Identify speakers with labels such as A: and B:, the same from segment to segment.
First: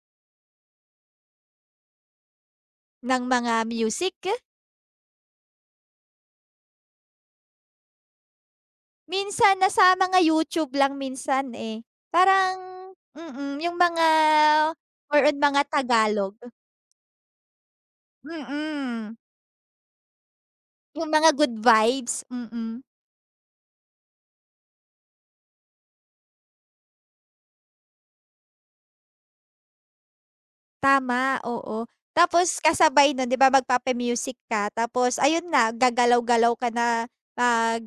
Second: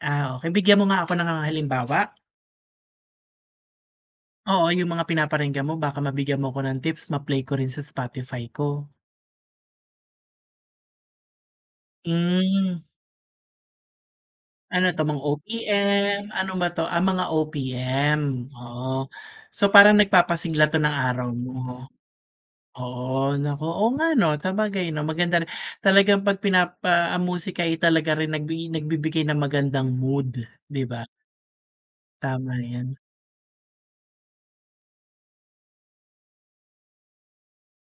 A: Ah, okay. Bigyan mo nga ako ng halimbawa.
B: Ng mga music?
A: Oo, yung mga pinaparinggan mo baka mabigyan mo ko ng tips, ma-play ko rin sa Spotify ko.
B: Minsan, nasa mga YouTube lang minsan, eh. Parang
A: Hmm.
B: mm, yung mga
A: Ano 'to, mga
B: more on mga
A: OPM,
B: Tagalog.
A: ano ba 'to? Ah, ang mga OPM. Oo,
B: Mm.
A: so parang nagpapasigla ‘to ng
B: Yung
A: araw
B: mga good
A: mo.
B: vibes, mm.
A: Oo, nako. Oo nga ‘no, sabagay ‘no maganda rin talagang ‘pag pinapa musika ay talaga rin nagbi nagbibigay ng magandang mood, ‘di ba.
B: Tama, oo.
A: Tama
B: Tapos
A: ‘yan.
B: kasabay nun ‘di ba, magpapa-music ka, tapos ayun na, gagalaw galaw ka na, mag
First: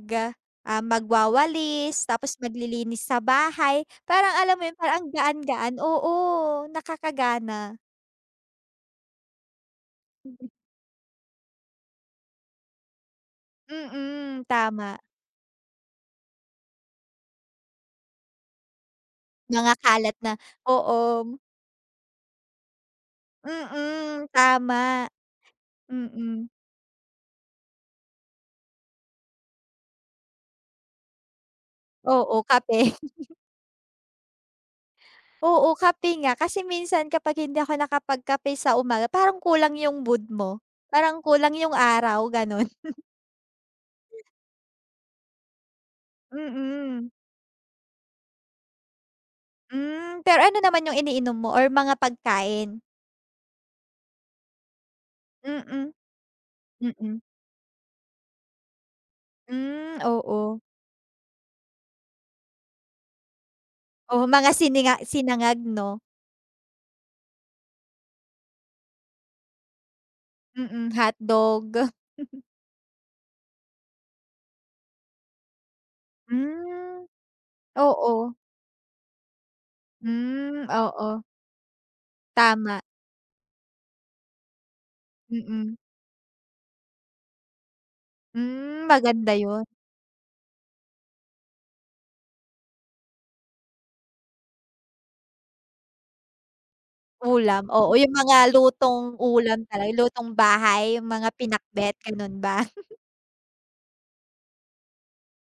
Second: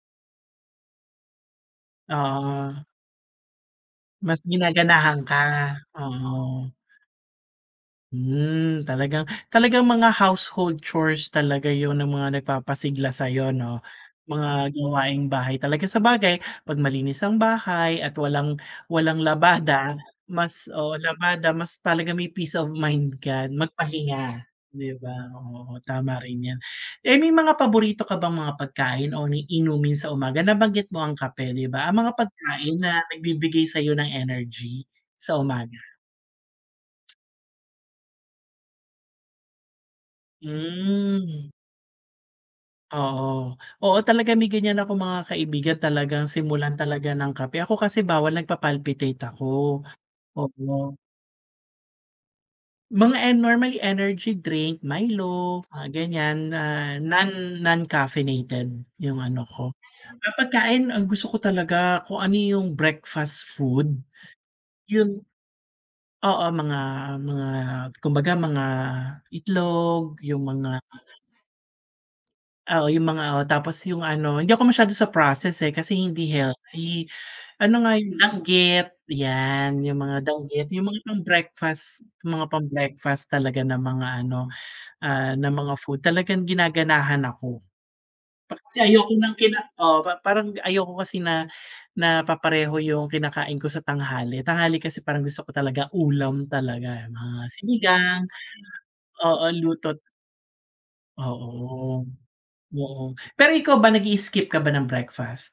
B: ah, magwawalis, tapos
A: Oo.
B: maglilinis sa bahay, parang
A: Mas
B: alam mo ‘yon, parang ang
A: ginaganahan ka?
B: gaan-gaan. Oo,
A: Oo.
B: nakakagana.
A: Hmm, talagang, talagang mga
B: Mm.
A: household chores talaga yun ng mga nagpapasigla sa’yo, ‘no.
B: Mm,
A: Mga
B: tama.
A: gawaing bahay talaga. Sabagay, ‘pag malinis ang bahay at walang walang
B: Mga
A: labada,
B: kalat na
A: mas oo,
B: oo.
A: labada, mas talaga may peace of mind ka
B: Mm,
A: magpahinga, ‘di
B: tama.
A: ba. Oo, tama rin
B: Mm.
A: ‘yan. Eh, may mga paborito ka bang mga pagkain o inumin sa umaga? Nabanggit mo ang kape, ‘di ba. Ang mga
B: Oo, kape.
A: pagkain na nagbibigay sa’yo ng energy sa
B: Oo,
A: umaga.
B: kape nga. Kasi minsan kapag hindi ako nakapag kape sa umaga, parang kulang yung mood mo. Parang
A: Hmm.
B: kulang yung araw, gano’n.
A: Oo. Oo, talaga may ganiyan akong mga kaibigan, talagang simulan talaga
B: Mm.
A: ng kape. Ako kasi bawal, nagpapalpitate ako.
B: Hmm, pero ano
A: Oo.
B: naman yung iniinom mo or mga pagkain?
A: Mga e normally energy drink. Milo, ah,
B: Mm.
A: ganiyan, ah,
B: Mm.
A: non non-caffeinated yung ano ko
B: Hmm,
A: ah,
B: oo.
A: pagkain, ang gusto ko talaga kung ano yung breakfast food,
B: Oh, mga sininga
A: yun
B: sinangag ‘no.
A: oo, mga mga kumbaga mga itlog, yung mga
B: Mm, hotdog.
A: oo, yung mga o tapos yung ano, hindi ako masyado sa process, eh, kasi hindi
B: Hmm,
A: healthy. Ano nga, yung
B: oo.
A: dangit, ‘yan, yung mga
B: Hmm,
A: dangit, yung mga pang
B: oo.
A: breakfast, mga pang
B: Tama.
A: breakfast talaga na mga ano, ah, na mga
B: Mm.
A: food. Talagang ginaganahan ako. Kasi
B: Hmm,
A: ayoko
B: maganda
A: ng kina
B: ‘yon.
A: oo, pa parang ayoko kasi na na papareho yung kinakain ko sa tanghali. Tanghali kasi parang gusto ko talaga ulam talaga, mga
B: Ulam. Oo, yung
A: sinigang.
B: mga lutong
A: Oo,
B: ulam talaga, yung
A: luto’t
B: lutong bahay, yung mga pinakbet,
A: Oo,
B: ganun ba?
A: oo. Pero ikaw ba, nag-i-skip ka ba ng breakfast?